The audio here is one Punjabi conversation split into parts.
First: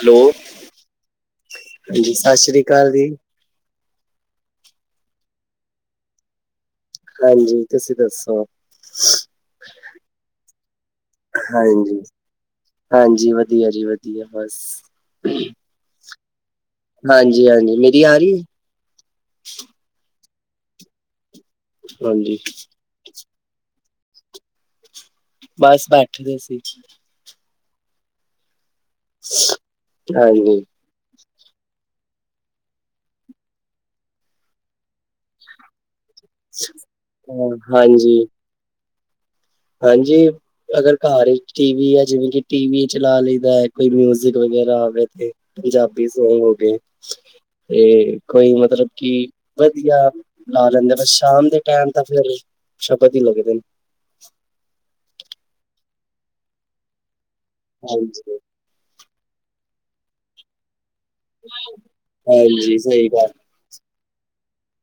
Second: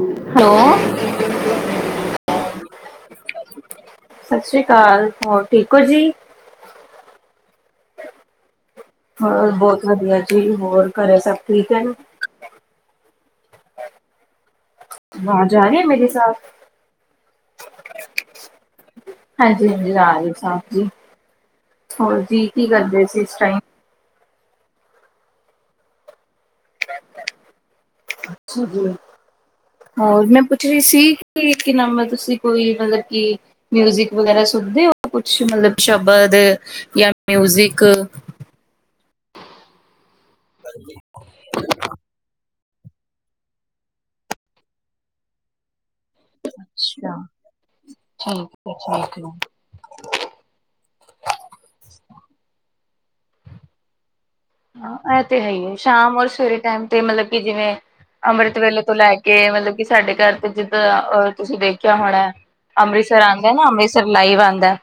ਹੈਲੋ ਹਾਂਜੀ ਸਤਿ ਸ੍ਰੀ ਅਕਾਲ ਜੀ ਸਤਿ ਸ੍ਰੀ ਅਕਾਲ ਹੋਰ ਠੀਕ ਹੋ ਜੀ ਹਾਂਜੀ ਤੁਸੀਂ ਦੱਸੋ ਹੋਰ ਬਹੁਤ ਵਧੀਆ ਜੀ ਹੋਰ ਘਰੇ ਸਭ ਠੀਕ ਹੈ। ਹਾਂਜੀ। ਹਾਂਜੀ ਵਧੀਆ ਜੀ ਵਧੀਆ ਬਸ ਜਾ ਰਹੇ ਮੇਰੇ ਸਾਥ ਹਾਂਜੀ ਹਾਂਜੀ ਮੇਰੀ ਆ ਰਹੀ ਹਾਂਜੀ ਹਾਂਜੀ ਰਾਜ ਸਾਹਿਬ ਜੀ ਹੈ। ਹੋਰ ਹਾਂਜੀ। ਜੀ ਕੀ ਕਰਦੇ ਸੀ ਇਸ ਟਾਈਮ ਬਸ ਬੈਠਦੇ ਸੀ। ਅੱਛਾ ਜੀ ਹੋਰ ਮੈਂ ਹਾਂਜੀ। ਪੁੱਛ ਰਹੀ ਸੀ। ਨੀ ਤੁਸੀਂ ਕੋਈ ਮਤਲਬ ਕਿ ਮਿਊਜਿਕ ਵਗੈਰਾ ਸੁਣਦੇ ਹੋ ਕੁ ਮਤਲਬ ਸ਼ਬਦ ਜਾਂ ਹਾਂ, ਮਿਊਜਿਕ ਹਾਂਜੀ ਹਾਂਜੀ ਅਗਰ ਘਰ ਟੀਵੀ ਆ ਜਿਵੇਂ ਕਿ ਟੀਵੀ ਚਲਾ ਲਈਦਾ ਹੈ ਕੋਈ ਮਿਊਜਿਕ ਵਗੈਰਾ ਹੋਵੇ ਤੇ ਪੰਜਾਬੀ ਸੌਗ ਹੋ ਗਏ ਅੱਛਾ ਤੇ ਠੀਕ ਹੈ ਕੋਈ ਮਤਲਬ ਠੀਕ ਕਿ ਹੈ ਵਧੀਆ ਲਾ ਲੈਂਦੇ ਆ ਬਸ ਸ਼ਾਮ ਦੇ ਟਾਈਮ ਤਾਂ ਫਿਰ ਸ਼ਬਦ ਹੀ ਲੱਗਦੇ ਨੇ ਹਾਂ ਇਹ ਤੇ ਹੈ ਹੀ ਹੈ ਸ਼ਾਮ ਔਰ ਸਵੇਰੇ ਟਾਈਮ ਤੇ ਮਤਲਬ ਕਿ ਜਿਵੇਂ ਹਾਂਜੀ। ਅੰਮ੍ਰਿਤ ਵੇਲੇ ਤੋਂ ਲੈ ਕੇ ਮਤਲਬ ਕਿ ਸਾਡੇ ਘਰ ਤੇ ਜਿੱਦਾਂ ਅ ਤੁਸੀਂ ਦੇਖਿਆ ਹੋਣਾ ਹਾਂਜੀ ਸਹੀ ਅੰਮ੍ਰਿਤਸਰ ਗੱਲ ਆ ਇਹ ਨਾ ਅੰਮ੍ਰਿਤਸਰ ਲਾਈਵ ਆਉਂਦਾ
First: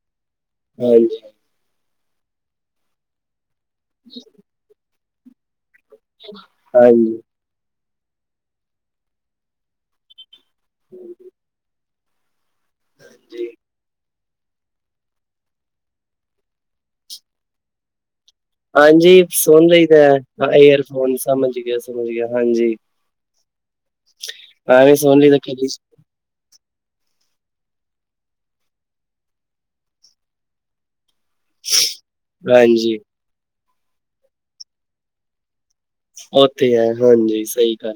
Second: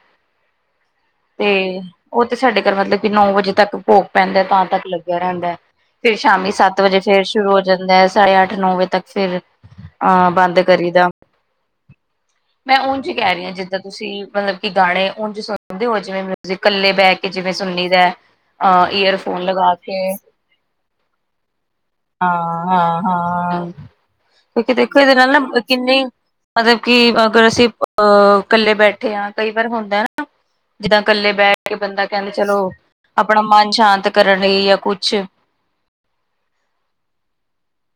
ਹਾਂਜੀ ਤੇ ਉਹ ਤੇ ਸਾਡੇ ਘਰ ਮਤਲਬ ਕਿ ਨੌ ਵਜੇ ਤੱਕ ਭੋਗ ਪੈਂਦਾ ਤਾਂ ਤੱਕ ਲੱਗਿਆ ਰਹਿੰਦਾ ਫਿਰ ਸ਼ਾਮੀ ਸੱਤ ਵਜੇ ਹਾਂਜੀ। ਫਿਰ ਸ਼ੁਰੂ ਹੋ ਜਾਂਦਾ ਹੈ ਸਾਢੇ ਅੱਠ ਨੌ ਵਜੇ ਤੱਕ ਫਿਰ ਅਹ ਬੰਦ ਕਰੀ ਦਾ ਮੈਂ ਉਝ ਕਹਿ ਰਹੀ ਹਾਂਜੀ ਹਾਂ ਜਿੱਦਾਂ ਤੁਸੀਂ ਮਤਲਬ ਕਿ ਗਾਣੇ ਉੰਝ ਸੁਣਦੇ ਹੋ ਜਿਵੇਂ ਮਊਜ਼ਿਕ ਇਕੱਲੇ ਬਹਿ ਕੇ ਜਿਵੇਂ ਸੁਨੀ ਦਾ ਅਹ ਈਅਰ ਹਾਂਜੀ ਸੁਣ ਲਈ ਦਾ ਇਅਰ ਫੋਨ ਸਾਮਾਂਜਿਕ ਅ ਹਾਂ ਹਾਂ ਹਾਂ ਕਿਉਂਕਿ ਐਵੇਂ ਦੇਖੋ ਇਹਦੇ ਸੁਣ ਨਾਲ ਲਈਦਾ ਨਾ ਕਦੀ ਕਿੰਨੇ ਮਤਲਬ ਕਿ ਅਗਰ ਅਸੀਂ ਅਹ ਇਕੱਲੇ ਬੈਠੇ ਹਾਂ ਕਈ ਵਾਰ ਹੁੰਦਾ ਨਾ ਜਿੱਦਾਂ ਇਕੱਲੇ ਬੈਠ ਕੇ ਬੰਦਾ ਕਹਿੰਦੇ ਚਲੋ ਹਾਂਜੀ ਆਪਣਾ ਮਨ ਸ਼ਾਂਤ ਕਰਨ ਲਈ ਜਾਂ ਕੁਛ ਓ ਤੇ ਇਹ ਹਾਂਜੀ ਸਹੀ ਗੱਲ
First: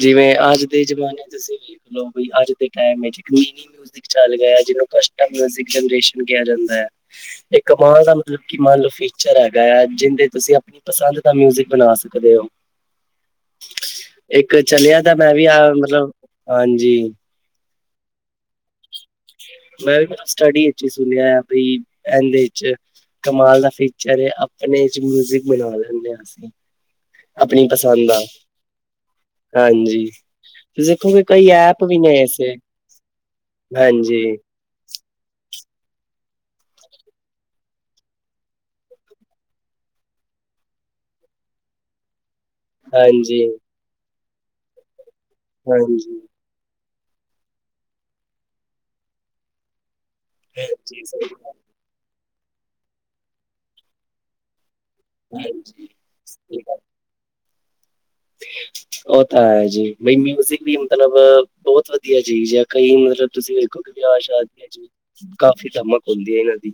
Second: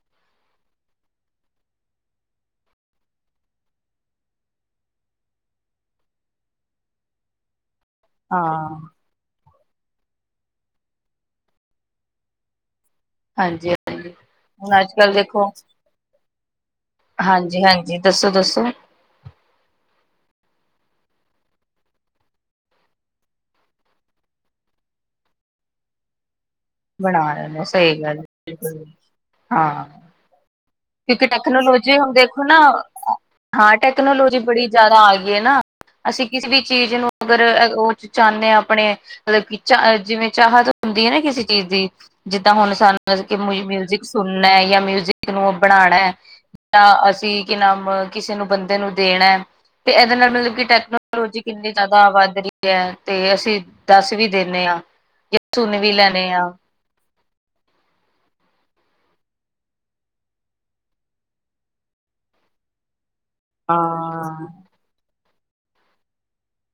ਜਿਵੇਂ ਅੱਜ ਦੇ ਜਮਾਨੇ ਅਸੀਂ ਲਓ ਵੀ ਅੱਜ ਦੇ ਟਾਈਮ ਵਿੱਚ ਚੱਕਣੀ ਨਹੀਂ ਉਸ ਦੀ ਚੱਲ ਗਿਆ ਜਿਹਨੂੰ ਕਸਟਮ ਜਨਰੇਸ਼ਨ ਕਿਹਾ ਜਾਂਦਾ ਹੈ। ਕਮਾਨ ਦਾ ਮਤਲਬ ਕਿ ਹਾਂ ਮੰਨ ਲਓ ਫਿਊਚਰ ਹੈਗਾ ਆ ਜਿੰਦੇ ਤੁਸੀਂ ਆਪਣੀ ਪਸੰਦ ਦਾ ਮਿਊਜ਼ਿਕ ਬਣਾ ਸਕਦੇ ਹੋ ਹਾਂਜੀ ਹਾਂਜੀ ਇੱਕ ਹੁਣ ਅੱਜ ਚੱਲਿਆ ਕੱਲ ਤਾਂ ਮੈਂ ਵੀ ਦੇਖੋ ਆ ਮਤਲਬ ਹਾਂਜੀ ਹਾਂਜੀ ਹਾਂਜੀ ਦੱਸੋ ਦੱਸੋ ਮੈਂ ਵੀ ਸਟੱਡੀ ਵਿਚ ਹੀ ਸੁਣਿਆ ਬੀ ਇਦੇ ਚ ਕਮਾਲ ਦਾ ਫਿਊਚਰ ਹੈ ਆਪਣੇ ਚ ਮਿਊਜਿਕ ਵਜਾ ਲਿੰਦੇ ਹਾਂ ਅਸੀਂ ਬਣਾ ਲੈਂਦੇ ਆਪਣੀ ਸਹੀ ਪਸੰਦ ਦਾ ਗੱਲ ਹਾਂ। ਹਾਂਜੀ ਤੁਸੀਂ ਦੇਖੋਗੇ ਇਕ ਕਈ ਐਪ ਟੈਕਨੋਲੋਜੀ ਵੀ ਹੁਣ ਨੇ ਦੇਖੋ ਐਸੇ ਨਾ ਹਾਂ ਹਾਂਜੀ ਟੈਕਨੋਲੋਜੀ ਬੜੀ ਜ਼ਿਆਦਾ ਆ ਗਈ ਹੈ ਨਾ ਅਸੀਂ ਕਿਸੇ ਵੀ ਚੀਜ਼ ਨੂੰ ਅਗਰ ਉਹ ਚਾਹੁੰਨੇ ਆ ਆਪਣੇ ਮਤਲਬ ਕਿ ਚਾਹ ਜਿਵੇਂ ਚਾਹਤ ਹੁੰਦੀ ਹੈ ਨਾ ਕਿਸੇ ਚੀਜ਼ ਦੀ ਜਿੱਦਾਂ ਹੁਣ ਹਾਂਜੀ ਸਾਨੂੰ ਮਿਊਜਿਕ ਸੁਣਨਾ ਜਾਂ ਮਿਊਜਿਕ ਰੂਮ ਬਣਾਉਣਾ ਹਾਂਜੀ ਹਾਂਜੀ ਤਾਂ ਅਸੀਂ ਕਿ ਨਾਮ ਕਿਸੇ ਨੂੰ ਬੰਦੇ ਨੂੰ ਦੇਣਾ ਐ ਤੇ ਇਹਦੇ ਨਾਲ ਮਤਲਬ ਕਿ ਸਹੀ ਟੈਕਨੋਲੋਜੀ ਗੱਲ, ਕਿੰਨੀ ਜ਼ਿਆਦਾ ਵੱਧ ਰਹੀ ਹੈ ਤੇ ਅਸੀਂ ਦੱਸ ਵੀ ਦਿੰਨੇ ਆ ਜਾਂ ਸੂਨ ਹਾਂਜੀ ਵੀ ਲੈਨੇ ਆ ਸਹੀ ਗੱਲ। [unintelligible] ਉਹ ਤਾਂ ਹੈ ਜੀ ਬਈ ਮਿਊਜਿਕ ਵੀ ਮਤਲਬ ਬਹੁਤ ਵਧੀਆ ਚੀਜ਼ ਹੈ ਕਈ ਮਤਲਬ ਤੁਸੀਂ ਵੇਖੋ ਕਿ ਵਿਆਹ ਹਾਂ ਸ਼ਾਦੀਆਂ ਵਿੱਚ ਵੀ ਕਾਫੀ ਧਮਕ ਹੁੰਦੀ ਹੈ ਇਨਾਂ ਦੀ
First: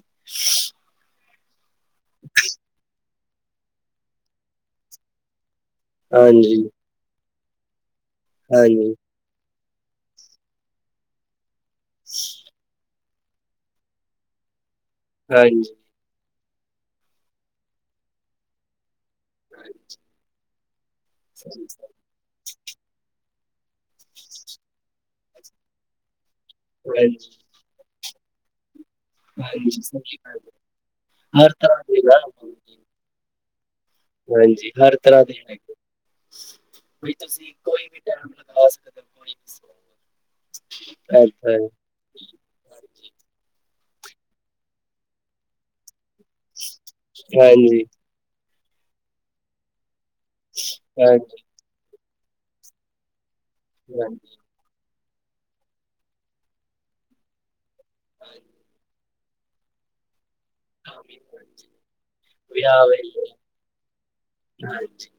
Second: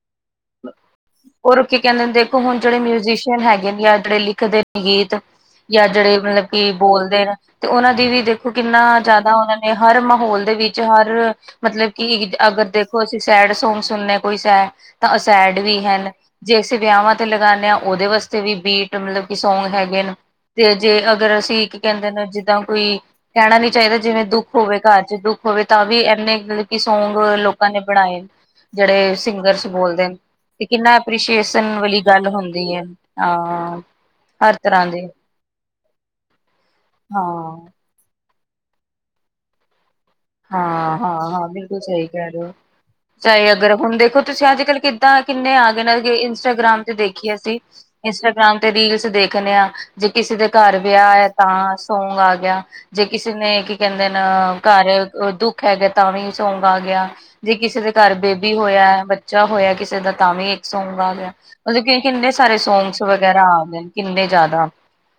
ਉਹ ਹੁਣ ਕਿ ਕਹਿੰਦੇ ਨੇ ਦੇਖੋ ਹੁਣ ਜਿਹੜੇ ਮਿਊਜੀਸ਼ੀਅਨ ਹੈਗੇ ਨੇ ਜਾਂ ਜਿਹੜੇ ਲਿਖਦੇ ਨੇ ਗੀਤ ਜਾਂ ਜਿਹੜੇ ਮਤਲਬ ਹਾਂਜੀ ਕਿ ਬੋਲਦੇ ਨੇ ਤੇ ਉਹਨਾਂ ਦੀ ਵੀ ਦੇਖੋ ਕਿੰਨਾ ਹਾਂਜੀ ਜ਼ਿਆਦਾ ਉਹਨਾਂ ਹਰ ਮਾਹੌਲ ਦੇ ਵਿੱਚ ਹਰ ਮਤਲਬ ਕਿ ਅਗਰ ਦੇਖ ਅਸੀਂ ਸੈਡ ਸੌਗ ਸੁਣਨੇ ਕੋਈ ਸੈਡ ਤਾਂ ਸੈਡ ਹਾਂਜੀ ਵੀ ਹਨ ਜੇ ਅਸੀਂ ਵਿਆਵਾਂ ਤੇ ਲਗਾਉਦੇ ਹਾਂ ਉਹਦੇ ਵਾਸਤੇ ਵੀ ਬੀਟ ਮਤਲਬ ਕਿ ਸੌਂਗ ਹੈਗੇ ਨੇ ਤੇ ਜੇ ਅਗਰ ਅਸੀਂ ਇਕ ਕਹਿੰਦੇ ਨੇ ਜਿੱਦਾਂ ਕੋਈ ਕਹਿਣਾ ਨੀ ਚਾਹੀਦਾ ਜਿਵੇਂ ਦੁੱਖ ਹੋਵੇ ਘਰ ਚ ਦੁੱਖ ਹੋਵੇ ਤਾਂ ਵੀ ਇੰਨੇ ਮਤਲਬ ਕਿ ਸੌਂਗ ਹਾਂਜੀ ਲੋਕਾਂ ਨੇ ਬਣਾਏ ਜਿਹੜੇ ਸਿੰਗਰਜ਼ ਹਾਂਜੀ ਬੋਲਦੇ ਸਹੀ ਗੱਲ ਹੈ ਤੇ ਏਹ ਕਿੰਨਾ ਹਰ ਐਪ੍ਰਰੀਸ਼ੀਏਸ਼ਨ ਤਰ੍ਹਾਂ ਦੇ ਵਾਲੀ ਨਾ ਗੱਲ ਹੁੰਦੀ ਹਾਂਜੀ ਹੈ ਅ ਹਾਂਜੀ ਹਰ ਤਰ੍ਹਾਂ ਦੇ ਹੈਗੇ ਹਾਂ ਤੁਸੀਂ ਕੋਈ ਵੀ ਲਗਾ ਸਕਦੇ ਕੋਈ ਹਾਂ ਹਾਂ ਹਾਂ ਏਦਾਂ ਹੈ ਬਿਲਕੁਲ ਸਹੀ ਕਹਿ ਰਏ ਹੋ ਹਾਂਜੀ ਚਾਹੇ ਅਗਰ ਹੁਣ ਦੇਖੋ ਤੁਸੀਂ ਅੱਜ ਕੱਲ੍ਹ ਕਿੱਦਾਂ ਕਿੰਨੇ ਆ ਗਏ ਨੇ ਜੇ ਇੰਸਟਾਗ੍ਰਾਮ ਤੇ ਦੇਖੀਏ ਅਸੀਂ ਹਾਂਜੀ ਇੰਸਟਾਗ੍ਰਾਮ ਤੇ ਰੀਲਸ ਦੇਖਣੇ ਆ ਜੇ ਕਿਸੇ ਦੇ ਘਰ ਵਿਆਹ ਹੈ ਹਾਂਜੀ ਤਾਂ ਸੌਂਗ ਆ ਗਿਆ ਜੇ ਕਿਸੇ ਨੇ ਕੀ ਕਹਿੰਦੇ ਨ ਹਾਂਜੀ ਘਰ ਦੁੱਖ ਹੈਗਾ ਤਾਂ ਵੀ ਸੌਂਗ ਆ ਗਿਆ ਜੇ ਕਿਸੇ ਦੇ ਘਰ ਬੇਬੀ ਹੋਇਆ ਬ ਬੱਚਾ ਹੋਇਆ ਕਿਸੇ ਦਾ ਤਾਂ ਵੀ ਸੌਂਗ ਆ ਗਿਆ ਹਾਂਜੀ ਮਤਲਬ ਕਿ ਕਿੰਨੇ ਸਾਰੇ ਵਿਆਹ ਸੌਂਗਸ ਵੇਲੇ ਵਗੈਰਾ ਆ ਗਏ ਕਿੰਨੇ ਜਾਦਾ ਹਾਂਜੀ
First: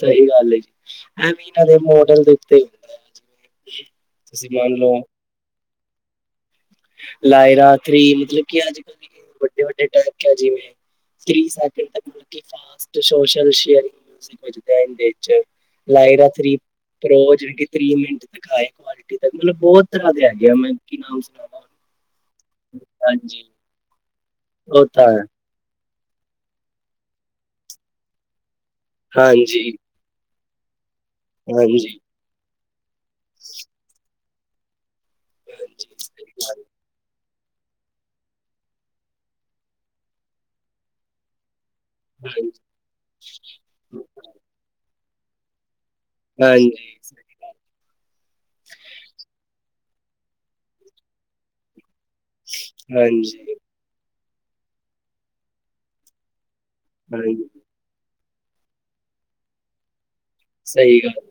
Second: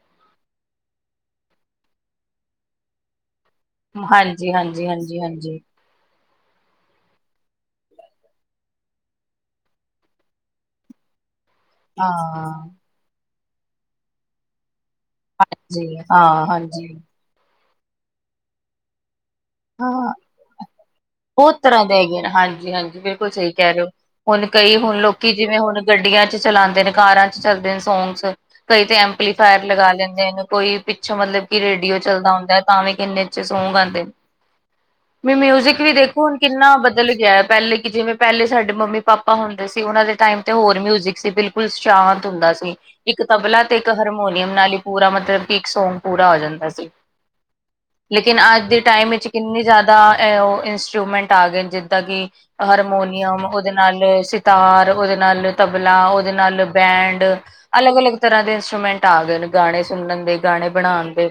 ਸਹੀ ਗੱਲ ਹੈ ਜੀ ਐਵੇਂ ਇਹਨਾਂ ਦੇ ਮੋਡਲ ਦੇ ਉੱਤੇ ਹੁੰਦੀ ਏ ਹਾਂਜੀ ਹਾਂਜੀ ਹਾਂਜੀ ਹਾਂਜੀ ਲਾਇਰਾਥ੍ਰੀ ਮਤਲਬ ਕਿ ਅੱਜ ਕੱਲ੍ਹ ਵੱਡੇ ਵੱਡੇ ਟੈਕ ਆ ਜਿਵੇਂ ਥ੍ਰੀ ਤੱਕ ਮਤਲਬ ਕਿ ਹਾਂ fast social sharing by nature ਜੀ ਲਾਇਰਾ ਹਾਂ ਥਰੀ ਹਾਂਜੀ ਪਰੋ ਜਿਵੇਂ ਤੀਹ ਮਿੰਟ ਤੱਕ ਆਏ ਕੁਆਲਿਟੀ ਤੱਕ ਮਤਲਬ ਬਹੁਤ ਤਰ੍ਹਾਂ ਹਾਂ ਦੇ ਹੈਗੇ ਆ ਮੈਂ ਕੀ ਨਾਮ ਸੁਣਾ ਬਹੁਤ ਤਰ੍ਹਾਂ ਦੇ ਗਏ ਹਾਂਜੀ ਹਾਂਜੀ ਬਿਲਕੁਲ ਸਹੀ ਕਹਿ ਰਹੇ ਹੋ ਹੁਣ ਕਈ ਉਹ ਹੁਣ ਤਾਂ ਹੈ ਲੋਕੀ ਜਿਵੇਂ ਹੁਣ ਗੱਡੀਆਂ ਚ ਚਲਾਉਂਦੇ ਨੇ ਕਾਰਾਂ ਚ ਚੱਲਦੇ ਨੇ ਸੌਂਗਜ਼ ਕਈ ਤੇ ਐਪਲੀਫਾਇਰ ਹਾਂਜੀ ਲਗਾ ਦਿੰਦੇ ਨੇ ਕੋਈ ਪਿੱਛੋਂ ਮਤਲਬ ਕਿ ਰੇਡੀਓ ਹਾਂਜੀ ਚੱਲਦਾ ਹੁੰਦਾ ਹੈ ਤਾਂ ਵੀ ਕਹਿੰਦੇ ਇਚ ਸੋਂਗ ਆਉਂਦੇ ਵੀ ਮਿਊਜਿਕ ਵੀ ਹਾਂਜੀ ਦੇਖੋ ਸਹੀ ਹੁਣ ਗੱਲ ਕਿੰਨਾ ਬਦਲ ਗਿਆ ਹੈ ਪਹਿਲੇ ਕਿ ਜਿਵੇਂ ਪਹਿਲੇ ਸਾਡੇ ਮੰਮੀ ਪਾਪਾ ਹੁੰਦੇ ਸੀ ਉਹਨਾਂ ਦੇ ਟਾਈਮ ਤੇ ਹੋਰ ਮਿਊਜਿਕ ਸੀ ਬਿਲਕੁਲ ਸ਼ਾਂਤ ਹੁੰਦਾ ਹਾਂਜੀ ਸੀ ਇੱਕ ਤਬਲਾ ਤੇ ਇੱਕ ਹਰਮੋਨੀਅਮ ਨਾਲ ਹੀ ਪੂਰਾ ਮਤਲਬ ਕਿ ਇੱਕ ਸੌਂਗ ਪੂਰਾ ਹੋ ਜਾਂਦਾ ਹਾਂਜੀ ਸੀ ਸਹੀ- ਲੇਕਿਨ ਅੱਜ ਦੇ ਟਾਈਮ ਇਚ ਕਿੰਨੇ ਜਿਆਦਾ ਅ ਉਹ ਇੰਸਟਰੂਮੈਂਟ ਆ ਗਏ ਜਿੱਦਾਂ ਕਿ ਹਾਰਮੋਨੀਅਮ ਹਾਂਜੀ ਉਹਦੇ ਨਾਲ ਸਿਤਾਰ, ਉਹਦੇ ਨਾਲ ਤਬਲਾ, ਉਹਦੇ ਨਾਲ ਬੈਂਡ। ਹਾਂਜੀ ਅਲੱਗ ਅਲੱਗ ਤਰ੍ਹਾਂ ਦੇ ਇੰਸਟਰੂਮੈਂਟ ਆ ਗਏ ਨੇ ਗਾਣੇ ਸੁਣਨ ਦੇ ਗਾਣੇ ਬਣਾਣ ਦੇ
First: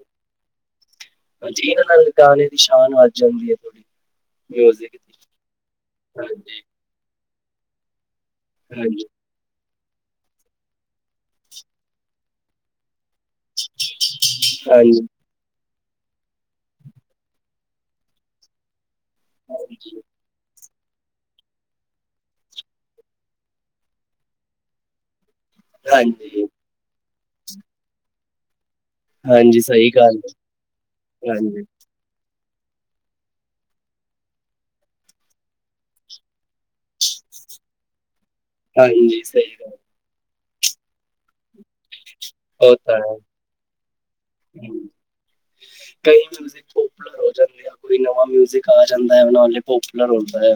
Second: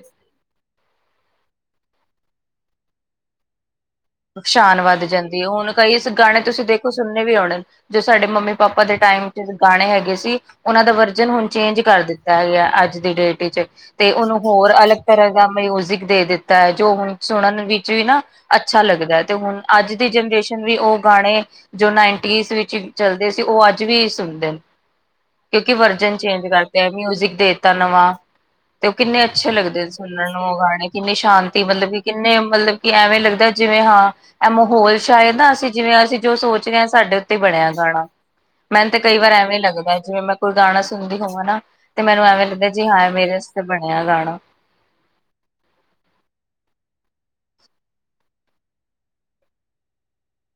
ਜੀ ਇਹਨਾਂ ਨਾਲ ਗਾਣੇ ਦੀ ਸ਼ਾਨ ਵੱਜ ਜਾਂਦੀ ਏ ਥੋੜੀ ਸ਼ਾਨ ਮਿਊਜ਼ਿਕ ਵੱਧ ਦੀ ਜਾਂਦੀ ਏ ਹੁਣ ਕਈ ਗਾਣੇ ਹਾਂਜੀ ਤੁਸੀਂ ਦੇਖੋ ਸੁਣਨੇ ਵੀ ਆਉਣੇ ਜੋ ਸਾਡੇ ਮੰਮੀ ਪਾਪਾ ਦੇ ਹਾਂਜੀ ਟਾਈਮ ਚ ਗਾਣੇ ਹੈਗੇ ਸੀ ਉਹਨਾਂ ਦਾ ਵਰਜਨ ਹੁਣ ਚੇਂਜ ਕਰ ਦਿੱਤਾ ਹੈਗਾ ਅੱਜ ਦੀ ਡੇਟ ਵਿਚ ਤੇ ਉਹਨੂੰ ਹੋਰ ਹਾਂਜੀ ਅਲੱਗ ਤਰ੍ਹਾਂ ਦਾ ਮਿਊਜਿਕ ਦੇ ਦਿੱਤਾ ਜੋ ਹੁਣ ਸੁਣਨ ਵਿੱਚ ਵੀ ਨਾ ਅੱਛਾ ਲੱਗਦਾ ਤੇ ਹੁਣ ਅੱਜ ਹਾਂਜੀ, ਦੀ ਜਨਰੇਸ਼ਨ ਵੀ ਉਹ ਗਾਣੇ ਜੋ ਨਾਈਨਟੀਜ਼ ਵਿੱਚ ਚੱਲਦੇ ਸੀ ਉਹ ਅੱਜ ਵੀ ਸੁਣਦੇ ਕਿਉਂਕਿ ਵਰਜਨ ਚੇਂਜ ਕਰਤੇ ਮਿਊਜਿਕ ਦੇਤਾ ਨਵਾਂ ਤੇ ਉਹ ਕਿੰਨੇ ਅੱਛੇ ਹਾਂਜੀ ਲੱਗਦੇ ਸਹੀ ਗੱਲ ਸੁਣਨ ਨੂੰ ਉਹ ਗਾਣੇ ਕਿੰਨੀ ਹੈ, ਹਾਂਜੀ, ਸ਼ਾਂਤੀ ਮਤਲਬ ਕਿ ਕਿੰਨੇ ਮਤਲਬ ਕਿ ਐਵੇਂ ਲੱਗਦਾ ਜਿਵੇਂ ਹਾਂ ਇਹ ਮਾਹੌਲ ਸ਼ਾਇਦ ਆ ਅਸੀਂ ਜਿਵੇਂ ਅਸੀਂ ਜੋ ਸੋਚ ਰਹੇ ਹਾਂ ਸਾਡੇ ਉੱਤੇ ਬਣਿਆ ਗਾਣਾ ਮੈਨੂੰ ਤਾਂ ਕਈ ਹਾਂਜੀ ਵਾਰ ਸਹੀ ਐਵੇਂ ਈ ਗੱਲ ਲੱਗਦਾ ਜਿਵੇਂ ਮੈਂ ਕੋਈ ਗਾਣਾ ਸੁਣਦੀ ਹੋਵਾਂ ਨਾ ਤੇ ਮੈਨੂੰ ਐਵੇਂ ਲੱਗਦਾ ਉਹ ਜੀ ਤਾਂ ਹਾਂ ਹੈ, ਮੇਰੇ ਵਸਤੇ ਬਣਿਆ ਗਾਣਾ ਕਈ ਮਿਊਜ਼ਿਕ ਪੋਪੂਲਰ ਹੋ ਜਾਂਦੇ ਆ ਕੋਈ ਨਵਾਂ ਮਿਊਜ਼ਿਕ ਆ ਜਾਂਦਾ ਹੈ ਉਹਨੇ ਪੋਪੂਲਰ ਹੋ ਜਾਣੇ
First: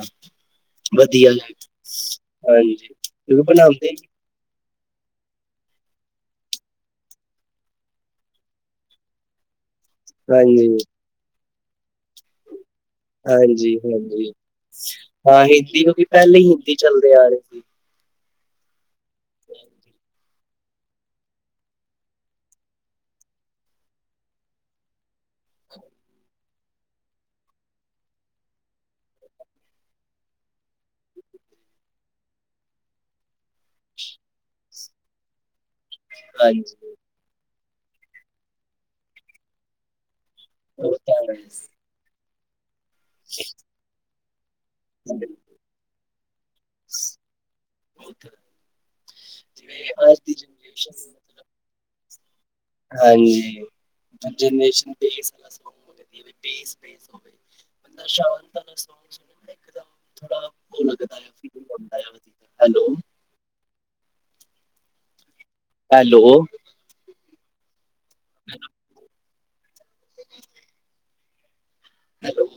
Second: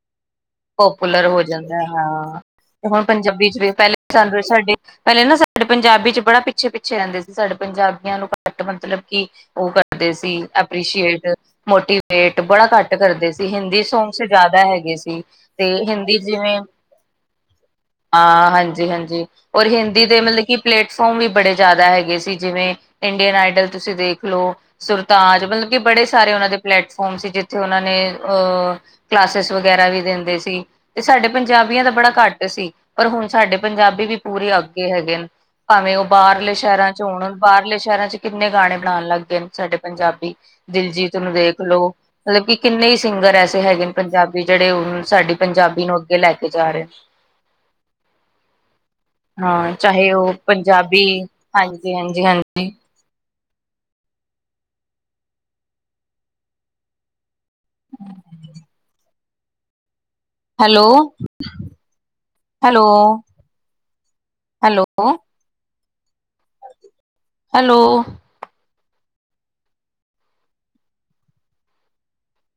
ਪੋਪੂਲਰ ਹੋ ਜਾਂਦਾ ਹਾਂ ਹਾਂਜੀ, ਤੇ ਹੁਣ ਕਿਉਂਕਿ ਪੰਜਾਬੀ ਚ ਵੀ ਬਣਾਉਂਦੇ ਹੀ ਪਹਿਲੇ ਨ ਸਾਡੇ ਪਹਿਲੇ ਨਾ ਸਾਡੇ ਪੰਜਾਬੀ ਚ ਬੜਾ ਪਿੱਛੇ ਪਿੱਛੇ ਰਹਿੰਦੇ ਸੀ ਸਾਡੇ ਪੰਜਾਬੀਆਂ ਨੂੰ ਘੱਟ ਮਤਲਬ ਕਿ ਉਹ ਕਰਦੇ ਸੀ ਹਾਂਜੀ, ਐਪ੍ਰਸ਼ੀਏਟ ਮੋਟੀਵੇਟ ਬੜਾ ਘੱਟ ਕਰਦੇ ਸੀ ਹਾਂਜੀ, ਹਿੰਦੀ ਸੌਗਸ ਹਾਂਜੀ। ਜ਼ਿਆਦਾ ਹੈਗੇ ਸੀ ਹਾਂ, ਤੇ ਹਿੰਦੀ ਕਿਉਂਕਿ ਹਿੰਦੀ ਪਹਿਲੇ ਹੀ ਜਿਵੇਂ ਹਿੰਦੀ ਚੱਲਦੇ ਆ ਰਹੇ ਸੀ ਹਾਂ ਹਾਂਜੀ ਹਾਂਜੀ ਔਰ ਹਿੰਦੀ ਦੇ ਮਤਲਬ ਕਿ ਪਲੇਟਫਾਰਮ ਵੀ ਬੜੇ ਜ਼ਿਆਦਾ ਹੈਗੇ ਸੀ ਜਿਵੇਂ ਇੰਡੀਅਨ ਆਈਡਲ ਤੁਸੀਂ ਦੇਖ ਲਓ ਸੁਰਤਾਜ ਮਤਲਬ ਕਿ ਬੜੇ ਸਾਰੇ ਉਹਨਾਂ ਦੇ ਪਲੇਟਫੋਮ ਸੀ ਜਿੱਥੇ ਉਹਨਾਂ ਨੇ ਅਹ ਕਲਾਸਿਸ ਵਗੈਰਾ ਵੀ ਦਿੰਦੇ ਸੀ ਤੇ ਸਾਡੇ ਪੰਜਾਬੀਆਂ ਦਾ ਬੜਾ ਘੱਟ ਸੀ ਪਰ ਹੁਣ ਸਾਡੇ ਪੰਜਾਬੀ ਵੀ ਪੂਰੇ ਅੱਗੇ ਹੈਗੇ ਨੇ ਭਾਵੇਂ ਉਹ ਬਾਹਰਲੇ ਹਾਂਜੀ, ਸ਼ਹਿਰਾਂ ਚ ਚੋ ਹੋਣ ਬਾਹਰਲੇ ਸ਼ਹਿਰਾਂ ਚ ਕਿੰਨੇ ਗਾਣੇ ਬਣਾਉਣ ਲੱਗ ਗਏ ਹਨ ਸਾਡੇ ਪੰਜਾਬੀ ਉਹ ਦਿਲਜੀਤ ਤਾਂ ਨੂੰ ਹੈ। ਦੇਖ ਲਓ ਮਤਲਬ ਕਿ ਕਿੰਨੇ ਹੀ ਸਿੰਗਰ ਐਸੇ ਹੈਗੇ ਨੇ ਪੰਜਾਬੀ ਜਿਹੜੇ ਹ ਸਾਡੀ ਪੰਜਾਬੀ ਨੂੰ ਅੱਗੇ ਲੈ ਕੇ ਜਾ ਰਹੇ ਨੇ ਉਹ ਤਾਂ ਹੈ। ਹਾਂ ਜਿਵੇਂ ਚਾਹੇ ਅੱਜ ਉਹ ਦੀ ਪੰਜਾਬੀ ਜਨਰੇਸ਼ਨ ਹਾਂਜੀ ਹਾਂਜੀ ਹਾਂਜੀ [unintelligible] [unintelligible] ਥੋੜਾ ਹੈਲੋ ਬਹੁ ਲੱਗਦਾ ਆਦਾ hello hello hello hello [inaudible] hello